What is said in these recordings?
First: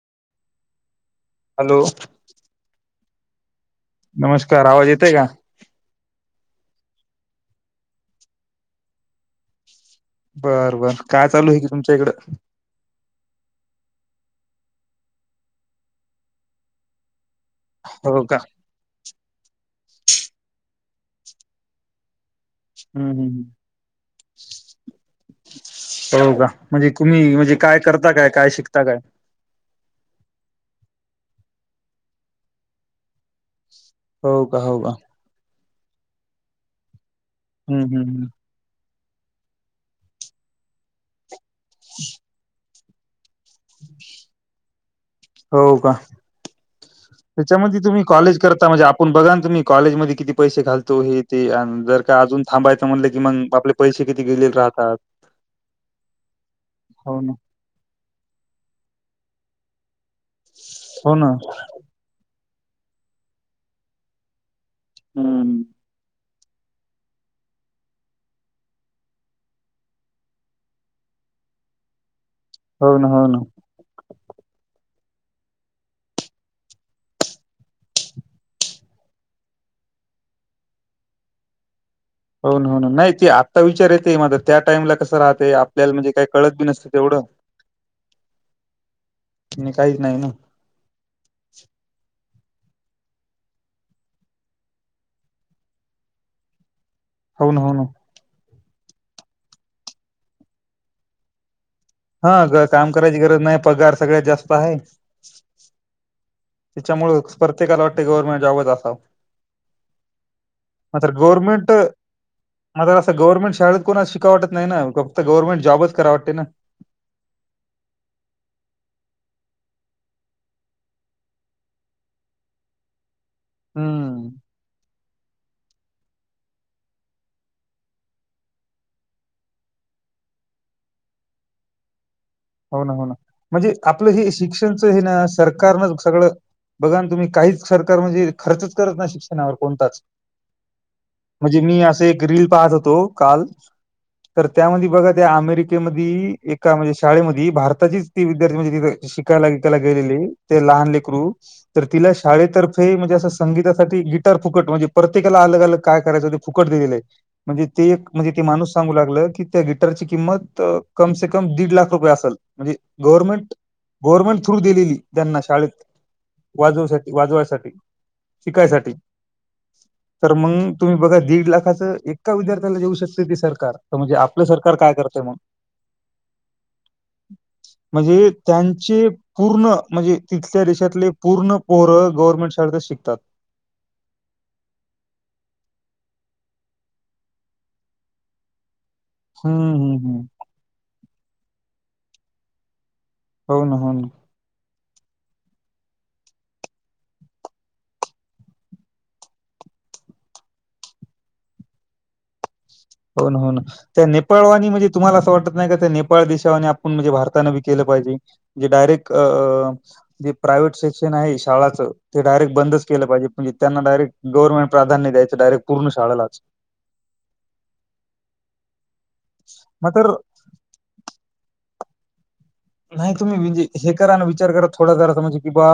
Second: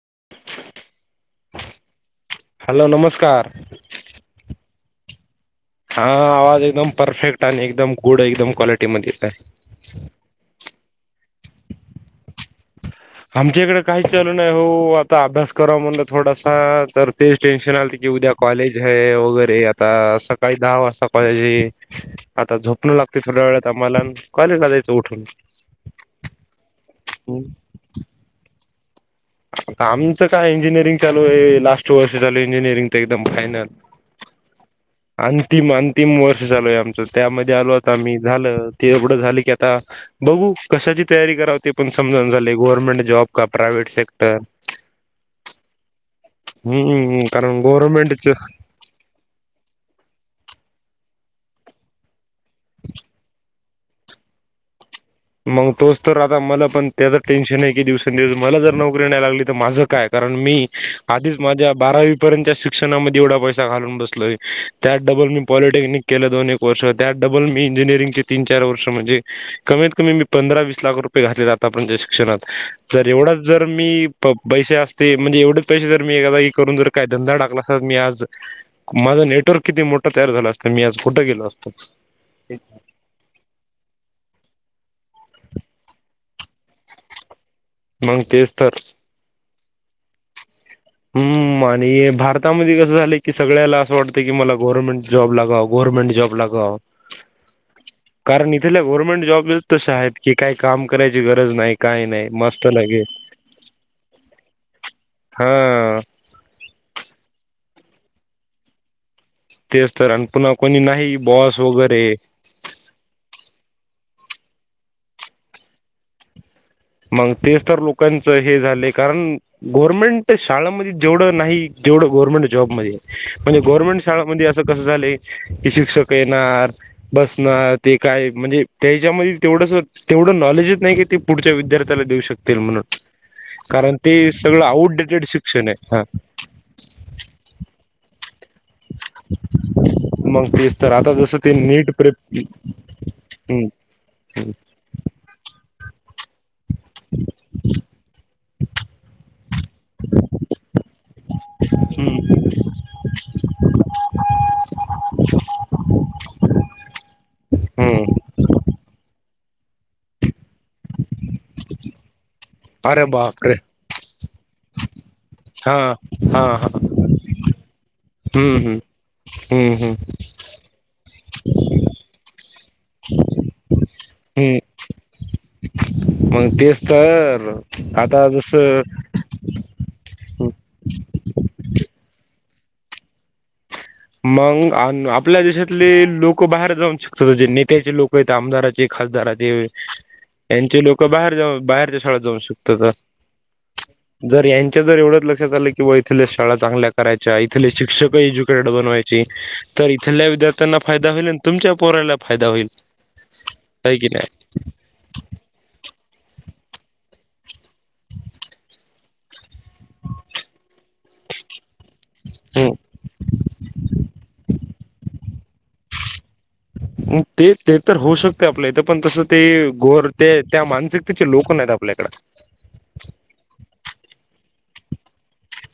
[inaudible] Hello hello नमस्कार नमस्कार आवाज येतोय का हा आवाज एकदम परफेक्ट आणि एकदम गुड एकदम क्वालिटी मध्ये येत. बर बर काय चालू आहे की तुमच्या इकडं. आमच्या इकडे काही चालू नाही हो आता अभ्यास करावा म्हणलं थोडासा तर तेच टेन्शन आलंते की हो उद्या का कॉलेज हे वगैरे आता सकाळी दहा वाजता सकाळी आता झोपणं हम्म लागते हम्म थोड्या वेळात मला कॉलेजला जायचं उठून हो का म्हणजे तुम्ही म्हणजे काय करता काय काय शिकता काय आमचं काय इंजिनिअरिंग चालू आहे लास्ट वर्ष चालू इंजिनिअरिंग तर एकदम फायनल हो का हो का अंतिम अंतिम वर्ष चालूय आमचं त्यामध्ये आलो हम्म आता हम्म आम्ही हम्म. झालं ते एवढं झाले की आता बघू कशाची तयारी करावं ते पण समजना झालंय गव्हर्नमेंट जॉब का प्रायवेट सेक्टर हो का हम्म कारण त्याच्यामध्ये तुम्ही गव्हर्नमेंटच कॉलेज करता म्हणजे आपण बघा ना तुम्ही कॉलेज मध्ये किती पैसे घालतो हे ते अन जर का अजून थांबायचं म्हटलं की मग आपले पैसे किती गेलेले राहतात मग तोच तर आता मला पण त्याच हो ना टेन्शन हे की दिवसेंदिवस मला जर नोकरी नाय लागली तर माझं काय कारण मी हो ना आधीच माझ्या बारावी पर्यंतच्या शिक्षणामध्ये एवढा पैसा घालून बसलोय त्यात डबल मी हम्म पॉलटेक्निक केलं दोन् त्यात डबल मी इंजीनियरिंग चे तीन-चार वर्ष म्हणजे कमीत कमी मी पंधरा वीस लाख रुपये घातलेत आतापर्यंतच्या शिक्षणात हो जर ना हो ना एवढचं जर मी पैसे असते म्हणजे एवढेच पैसे जर मी एखादा करून जर काय धंदा टाकला अस तर मी आज. नेटवर्क किती मोठा तयार झाला असं मी आज कुठं गेलो असतो. होन हो नाही ते आत्ता विचार येत माझ त्या टाइमला कस. राहते आपल्याला म्हणजे काही कळत बी नसते तेवढं. मग तेज तरर आणि काहीच नाही ना हम्म आणि भारत. आतामध्ये कसं झाले की सगळ्याला असं वाटतं की मला गव्हर्नमेंट जॉब लागव गव्हनमेंट जॉब लागाव. होन होन कारण इथेल्या गव्हर्नमेंट जॉब तस आहेत की काही काम करायची गरज नाही. काही नाही हा मस्त काम लगे करायची गरज नाही पगार सगळ्यात जास्त आहे. हा. त्याच्यामुळं प्रत्येकाला वाटते गव्हर्नमेंट जॉबच असावं. तेच तर आणि पुन्हा कोणी म्र नाही बॉस गवर्मेंट वगैरे म्र असं गवर्मेंट शाळेत कोणा वाटत नाही ना फक्त गव्हर्मेट जॉबच करावटते ना. मग तेच तर लोकांच हे झालं कारण गव्हर्मेंट शाळमध्ये जेवढं नाही. जेवढं गव्हर्मेंट जॉबमध्ये म्हणजे गव्हर्मेंट हम्म शाळामध्ये असं कसं झा आहे. शिक्षक येणार बसणार ते काय म्हणजे त्याच्यामध्ये तेवढ ते पुढ नॉलेजच नाहीी तेी पुढच्या विद्याथ्याला देऊ शकते. हो ना हो ना म्हणजे आपलं हे सगळं शिक्षणच हे ना आउटडेटेड शिक्षण सरकारन आहे हा सगळं बघा तुम्ही का? काहीच सरकार म्हणजे खर्चच करत ना शिक्षणावर कोणताच मग तेच तर आता जसं ते म्हणजे मी नीट असं एक प्रेप रील पाहत होतो काल तर त्यामध्ये बघा त्या अमेरिकेमध्ये एका म्हणजे विथमध्ये शिकायलागे लहान लेकर तिला हम्म शाळेत तर्फे म्हणजे संगीतासाठी गिटार फुकट म्हणजे प्रत्येकाला अलग अलग काय करायचं ते फुकट दिलेलं आहे म्हणजे ते एक म्हणजे ते माणूस सांगू लागलं क त्या गिटरची किंमत कमसे कम दीड लाख रुपये असल म्हणजे अरे गव्हर्नमेंट बापरे गव्हर्मेंट थ्रु दिलेली त्यांना हा शाळेत हा हा वाजवसाठी वाजवायसाठी हम्म हम्म शिकायसाठी हम्म हम्म तर मग तुम्ही बघा दीड लाखाच एका विद्यार्थ ऊ शकते ती सरकार तर म्हणजे आपलं हम्म सरकार काय करतंय. मग तेच तर आता म्हणजे जसं त्यांचे पूर्ण म्हणजे तिथल्या देशातले पूर्ण पूरं गव्हर्नमेंट शाळेतच शिकतात. मग आपल्या देशातले लोक बाहेर जाऊन शकतात जे नेत्याचे लोक आहेत आमदाराचे खासदाराचे हम्म हम्म हम्म. यांचे लोक बाहेर जाऊन बाहेरच्या शाळेत जाऊन शकतात तर हो ना हो ना. जर एवढं लक्षात आलं की बाबा इथल्या शाळा चांगल्या करायच्या इथले शिक्षक एज्युकेट बनवायची तर इथल्या विद्यार्थ्यांना फायदा होईल आणि तुमच्या पोराला फायदा होईल. होन होन आहे त्या की नेपाळवाणी म्हणजे तुम्हाला असं वाटत नाही का त्या नेपाळ देशावानी आपण म्हणजे भारतानं विक केलं पाहिजे म्हणे डायरेक्ट. प्रायव्हेट सेक्शन आहे शाळाचं ते डायरेक्ट नाही बंदच केलं पाहिजे म्हणजे त्यांना डायरेक्ट गव्हर्मेंट प्रधान्य द्यायं डायेक्ट पर्ण शाळेलाच. म तेच ते तर होऊ शकते आपल्या इथं पण तसं ते मग गोर तर ते त्या मानसिकतेचे लोक नाही आहेत आपल्याकड नाही तुम्ही म्हणजे हे करा ना विचार करा थोडा जरा म्हणजे कि बा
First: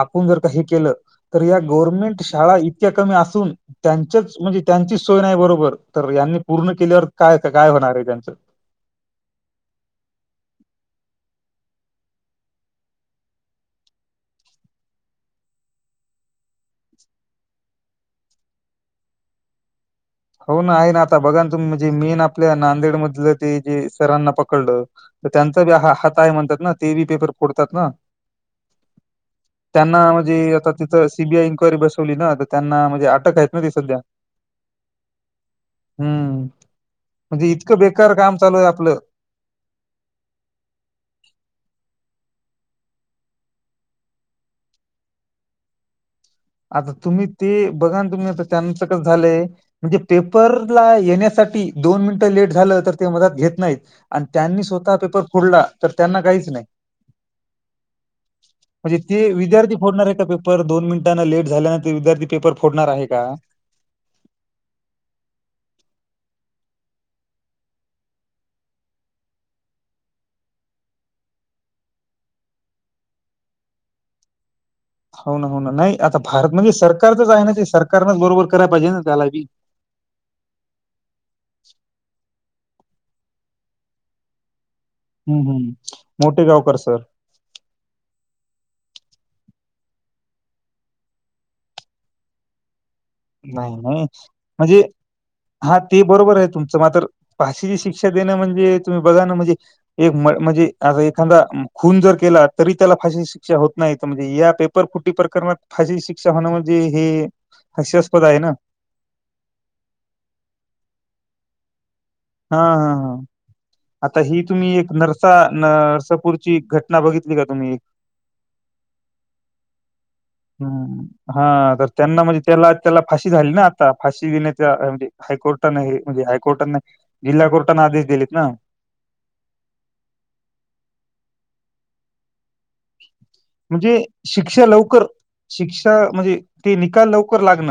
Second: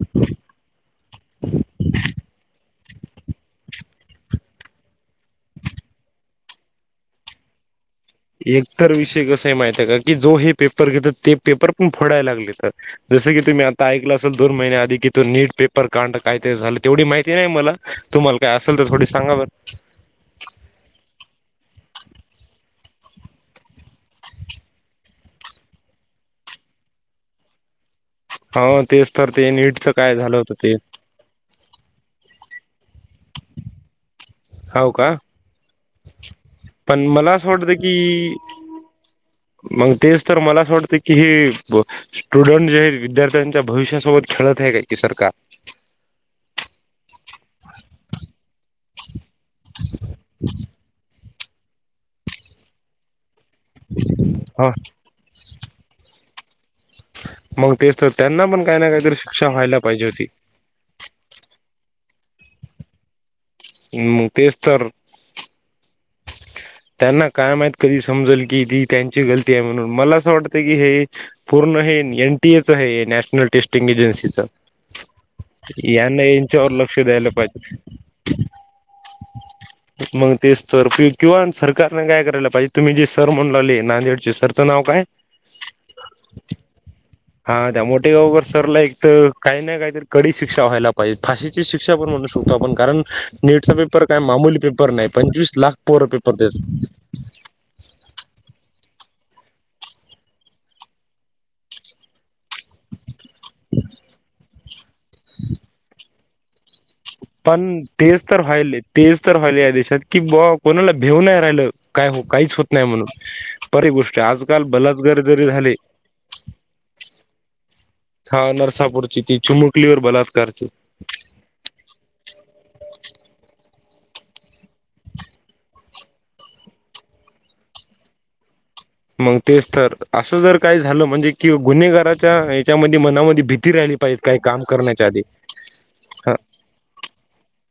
आपण जर का हे केलं तर या गव्हर्नमेंट शाळा इक्या कमी असून त्यांच्याच म्हणजे त्यांचीच सोय नाही बरोबर तर पूर्ण केल्यावर काय काय होणार आहे. त्यांचं? एकतर विषय कस आहे माहित आहे का की जो हे पेपर घेतात. ते पेपर पण फोडाय लागले तर जसं की तुम्ही आता ऐकलं असेल दोन महिन्या आधी की तो नीट पेपर काां काय ते झालं तेवढी माहिती नाही मला तुम्हाला काय असेल तर थोडी सांगा बर. हो ना, आहे ना, आता बघा ना तुम्हीणजे मेन आपल्या नांदेड मधलं ते जे सरांना पकडलं. तर त्यांचा वी ह हातय म्हणतात ना ते बी पेपर फोडतात ना? हो तेच तर ते नीटचं त्यांना काय झालं म्हणजे होतं आता ते तिथ सीबीआय इनक्वायरी बसवली ना? त्यांना म्हणजे अटक आहेत ना ती सध्या, होव का हं. पण मला असं म्हणजे वाटतं इतकं बेकार की, काम चालू आहे आपलं. मग तेच तर मला असं वाटत की हे, स्टुडंट जे आहेत विद्यार्थ्यांच्या भविष्यासोबत खेळत आहे काय कि सरकार, आता तुम्ही ते बघा तुम्ही आता त्यांच क ण पेपर येण्या दोन मिनिटे लेट झाल ते मदत नाहीत आणि त्यांनी ह स्वतः पेपर फोडला तर त्यांना काहीच नाही. मग तेच तर त्यांना पण काही ना म्हणजे काहीतरी ते शिक्षा विद्यार्थी व्हायला पाहिजे फोडणार आहे का होती पेपर दोन मिनट लेट झाल्यानंतर विद्यार्थी पेपर फोडणार आहे का? ह् तेच तर. त्यांना कायम आहेत कधी समजल की ती त्यांची गलती आहे, म्हणून मला असं वाटतं की हे पूर्ण एनटीए च आहे नॅशनल टेस्टिंग एजन्सीच. ह हो ना, हो ना, नाही आता यांना भारत यांच्यावर म्हणजे लक्ष द्यायला सरकारचच आहे ना पाहिजे सरकारनच बरोबर कराय पाहिजे ना. त्याला मग ते सतर किंवा सरकारने काय करायला पाहिजे, तुम्ही जे सर म्हणू लावले नांदेडचे सर नाव काय हम्म हम्म मोठे गावकर सर हा त्या मोठे गाव सरला एक तर काही ना काहीतरी कडी शिक्षा व्हायला पाहिजे फाशीची शिक्षा पण म्हणू शकतो, आपण कारण नीटचा नाही पेपर नाही काय मामूली पेपर नाही, पंचवीस लाख पोर पेपर देत तुम म्रची फाशीची शिकषा देणं म्हणजे, बघा ना म्हणजे एक म्हणजे आ एखादा खून जर केला तरी त्याला फाशी शिक्षा होत नाही. म्हणजे या पेपर फुटी प्रकरणात फशी शिक्षा होणं म्हणजे हे, पण तेच हास्यास्पद आहे तर ना व्हायल तेच तर व्हायले या देशात कि ब कोणाला भेऊ नाही राहिलं. काय हो काहीच हा होत नाही हा म्हणून हा बरीे गोष्ट आता ही आजकाल तुम्ही एक बलात्कार नरसा जरी झाले. नरसापूरची घटना बघितली का तुम्ही, हा नरसापूरची ती चुमुकली वर बलात हम! हा तर त्यांना म्हणजे त्याला त्याला फाशी झाली ना आता फाशी देण्याच्याजे हायकोर्टाने हे म्हजे हायकोर्टाने जिल्हा कोर्टाना आदेश दिलेत ना! मग तेच तर असं जर काय झालं म्हणजे कि गुन्हेगाराच्या, याच्यामध्ये मनामध्ये भीती राहिली म्हणजे पाहिजे काही काम शिक्षा लवकर करण्याच्या आधी शिक्षा हा म्हणजे ते निकाल लवकर. लागण.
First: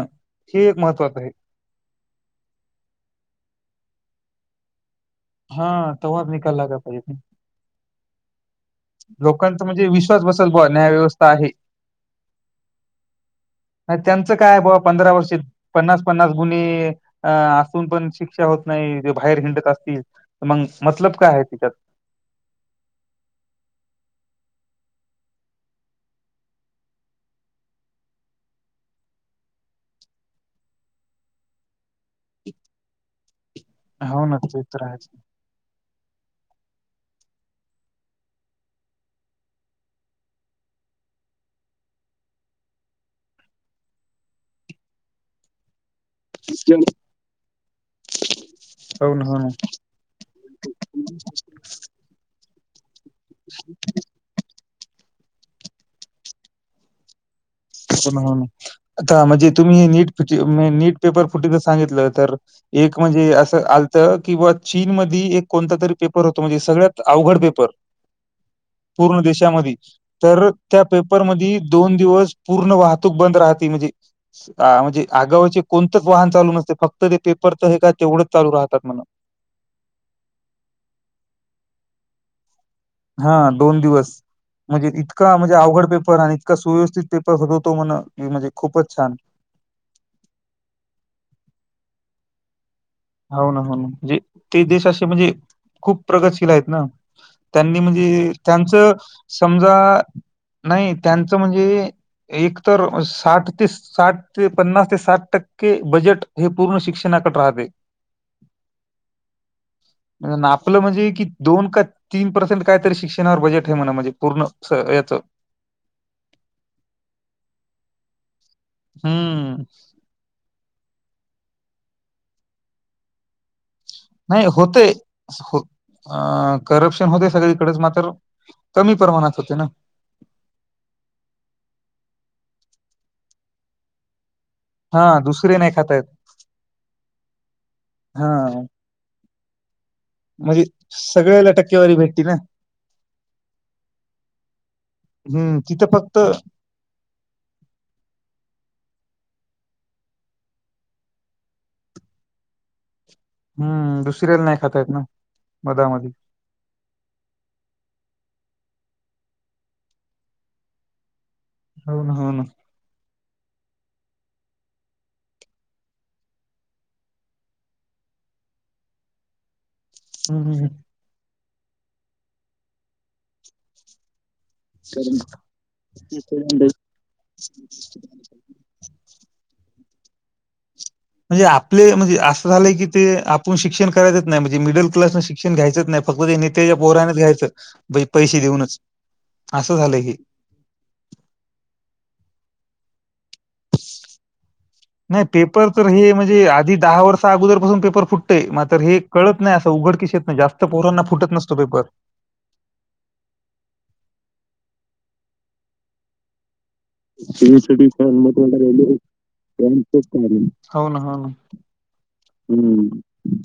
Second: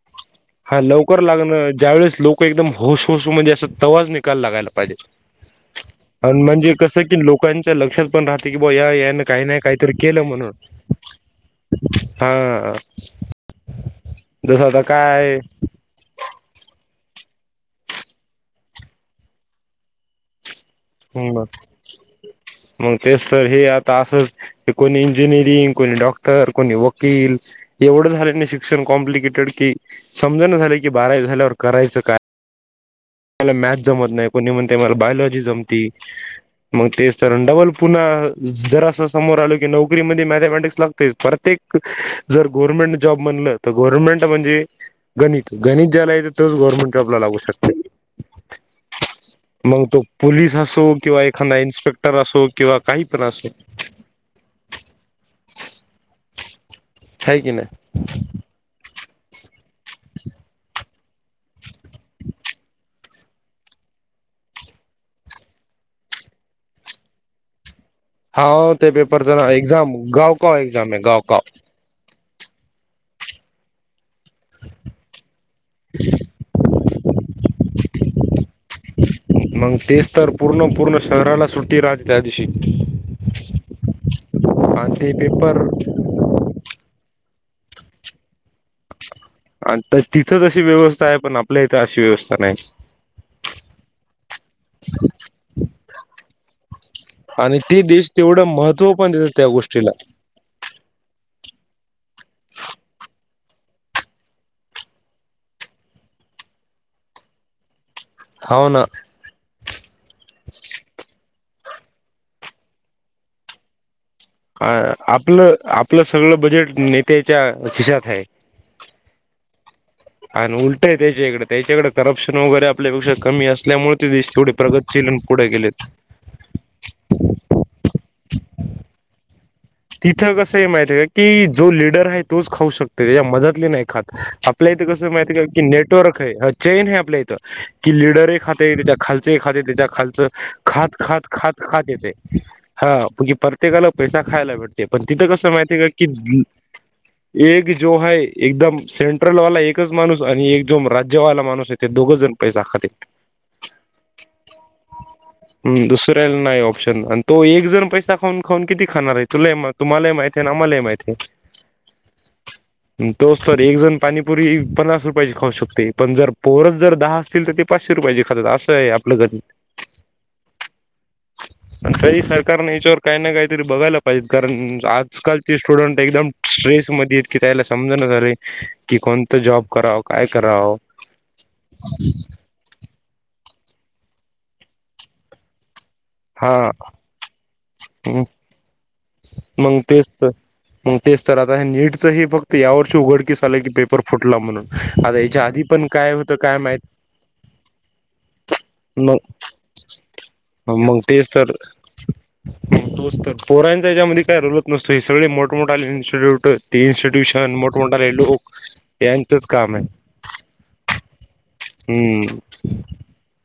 हा लवकर लागणं ज्या वेळेस लोक एकदम होसहस म्हणजे अस तवाज निकाल लागायला पाहिजे. हा तेव्हाच अ निकाल म्हणजे लागाय कसं पाहिजे की लोकांच्या लक्षात ति की बुवा या यानी कायी नाही लोकांचा म्हणजे काहीतर केलं विश्वास बसल म्हणून बुवा न्याय व्यवस्था आहे. हा. त्यांचं काय जसं बुवा आता पंधरा वर्षी काय पन्नास पन्नास गुन्हे अ असून पण शिक्षा होत नाही बाहेर खिंडत असतील मंग बर म तेच त हे ॲ त आसच कोणी इंजिनिअरिंग, कोणी डॉक्टर, कोणी वकील एवढं झाल कणी शिक्षण कॉम्प्लिकेटेडके समजना झालय की बारावी झाल्यावर करायचं काय? ला मॅथ जमत हो नाही ना कोणी ते म्हणते तर मला आहेच. बायोलॉजी जमती मग तेच तर डबल पुन्हा ज अस समोर आलो की नोकरीमध्ये मॅथमॅटिक्स लागतच परतेक जर गव्हर्मेंट जॉब म्हणल तर गोरमेंट म्हणजे गणित गणि ज्याला येतो गव्हर्मेंट जॉब लागू शकते. हो ना हो ना मग तो पुलीस असो किंवा एखादा इंस्पेक्टर असो किंवा काही तर असो आहे की नाही हो ना हो ना आता म्हणजे तुम्ही हे नीट फुटी नीट पेपर फुटीच सांगितलं तर एक म्हणजे असं आल त किंवा चीन मधी एक कोणता तरी पेपर होतो म्हणजे सगळ्यात अवघड पेपर हाव त्या पूर्ण पेपरचा ना देशामध्ये एक्झाम तर गावकाव त्या एक्झाम आहे गावकाव पेपरमध्ये दोन दिवस पूर्ण वाहतूक बंद राहती म्हणजी आ म्हणजी आगावाचे कोणतंच वाहन चालू नसते फक त पेपरचं हे का तेवढं चालू राहतात म्हण मग तेच तर पूर्ण पूर्ण शहराला सुट्टी राहत त्या दिशी हा दोन दिवस म्हणजे आणि ते इतका म्हणजे पेपर अवघड पेपर आणि इतका सुव्यवस्थित पेप पर हो तो म्हण की म्हणजे खुपच छान आता तिथं जशी व्यवस्था हाय पण आपल्या इथ अशी व्यवस्था नाय. हा हो ना म्हणून ते देश अशे म्हणजे खूप प्रगतशील आहेत ना. आणि त्यांनी ते देश म्हणजे तेवढं त्यांचं महत्त्व पण देतात त्या समजा गोष्टीला नाही त्यांचं म्हणजे एक तर साठ ते साठ ते पन्नास ते साठ टक्के बजेट हे पूर्ण शिक क्षणाकड रहावे हाव ना अन आपलं म्हणजी की दोन क तीन पर्सेंट काय तरी शिक्षणावर बजेट आहे म्हण म्हणजे पूर्ण काय याच आपलं आपलं सगळ बजेट नेत्याच्या खिशात हाय हम्म आन उलटंय त्याच्याकडे त्याच्याकडे करप्शन वगैरे आपल्यापेक्ष कमी अस नाही होतय हो अ करप्शन होतय सगळीकडच मात्र कमी प्रमाणात होते ना तिथं कसं आहे माहिती आहे का की जो लिडर आहे तोच खाऊ शकतो त्याच्या मदतली नाही खात आपल्या इथं हा कसं माहती दुसरे की नाही खातायत नेटवर्क हे चेन हेय आपल्या इथं कि हा लिडर एक खातय ते खाते तेच्या क खालच म्हणजे खात खात सगळ्याला खात खात टक्केवारी येतय भेटती ना हा परतेकाला पैसा खायला भेट पण तिथं कसं हम्म माहितीय तिथं का की फक्त धी एक जो है एकदम सेंट्रल वाला एक माणूस आणि एक जो राज्यवाला माणूस आहे ते दोघच जण पैसा खाते हम्म दुसऱ्याला नाही खातायेत ना हम्म, मधामधी दुसऱ्याला नाही ऑप्शन आणि तो एक जण पैसा खाऊन खऊन किती खाणारे तुले म तुम्हाले माहिते ना मले माहिते हो ना हो ना तोच तर एक जण पाणीपुरी पन्नास रुपयेची खाऊ शकते पण जर पोरच जर दहा असतील तर ते पाशे रुपये ची खातात असय आपलं गणि हम्म हम्म हम्म पण तरी सरकारने ह्याच्यावर काही ना काहीतरी बघायला पाहिजेत कारण आजकालचे स्टुडंट एकदम कारण स्ट्रेसमध्येत की त्याला समजण झाले की कोण त जॉब कराव काय कराव. म्हणजे आपले म्हणजे असं झालंय की. ते आपण शिक्षण करायच नाही म्हणजे मिडल क्लास न शिक्षण घ्यायच नाही फक्त ते हा नेत्याच्या पोऱ्याच घ्यायचं. बई पैसे देऊनच. असं मग झालंय तेच हे. तर मग तेच तर आता हे नीटच हे फक्त या वर्षी उघडकीस. ल की पेपर फुटला म्हणून आता नाही याच्या आधी पेपर तर पण हे काय होतं म्हणजे काय आधी माहित. वर्ष अगोदरपासून पेपर फुटतंय. मात्र हे मग कळत नाही असं उघडकीस येत नाही. जास्त मग पोरांना तेच फुटत तर नसतो पेपर. मग तोच तर पोरायचा त्याच्यामध्ये काय रोलत नसतो हे सगळे मोठ मोठ इंस्टिट्यूट [inaudible] यांचंच काम आहे हम्म हम्म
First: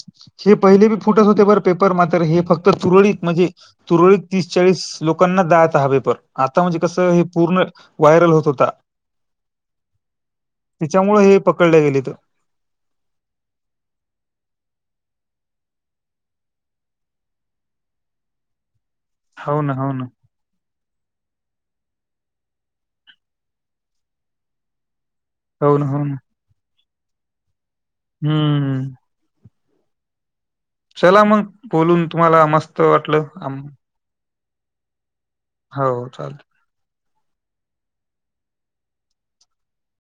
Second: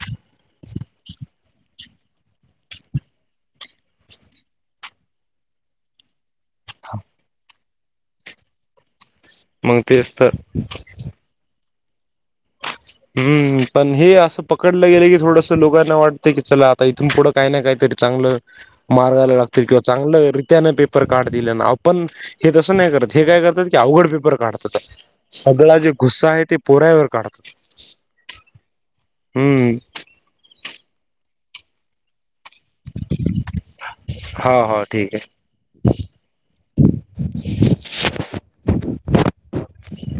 हे पहिली बी फुटत होते बर पेपर मात्र हे फक्त तुरलित म्हणजे तुरलीत तीस चाळीस लोकांना दा हा पेपर आता म्हणजे कस हे पूर्ण व्हायरल होत होता मग तेच तर कळ्या गेल त हम् पण हे असं पकडलं गेले की थोडस लोकांना वाटतं की चला आता इथून पुढं काय ना कायतरी चागल मारायला हो ना लागतील हो ना चांगलरित्या न पेपर काढतील पण हे तसं नाही करत हे काय करतात की अवघड पेपर काढतात हो सगळा ना जे हो ना गुस्सा आहे ते पोरवावर काढतात हम्म हम चला मग बोलून तुम्हाला मस्त वाटलं हो हो ठीक आहे हो चाल [unintelligible]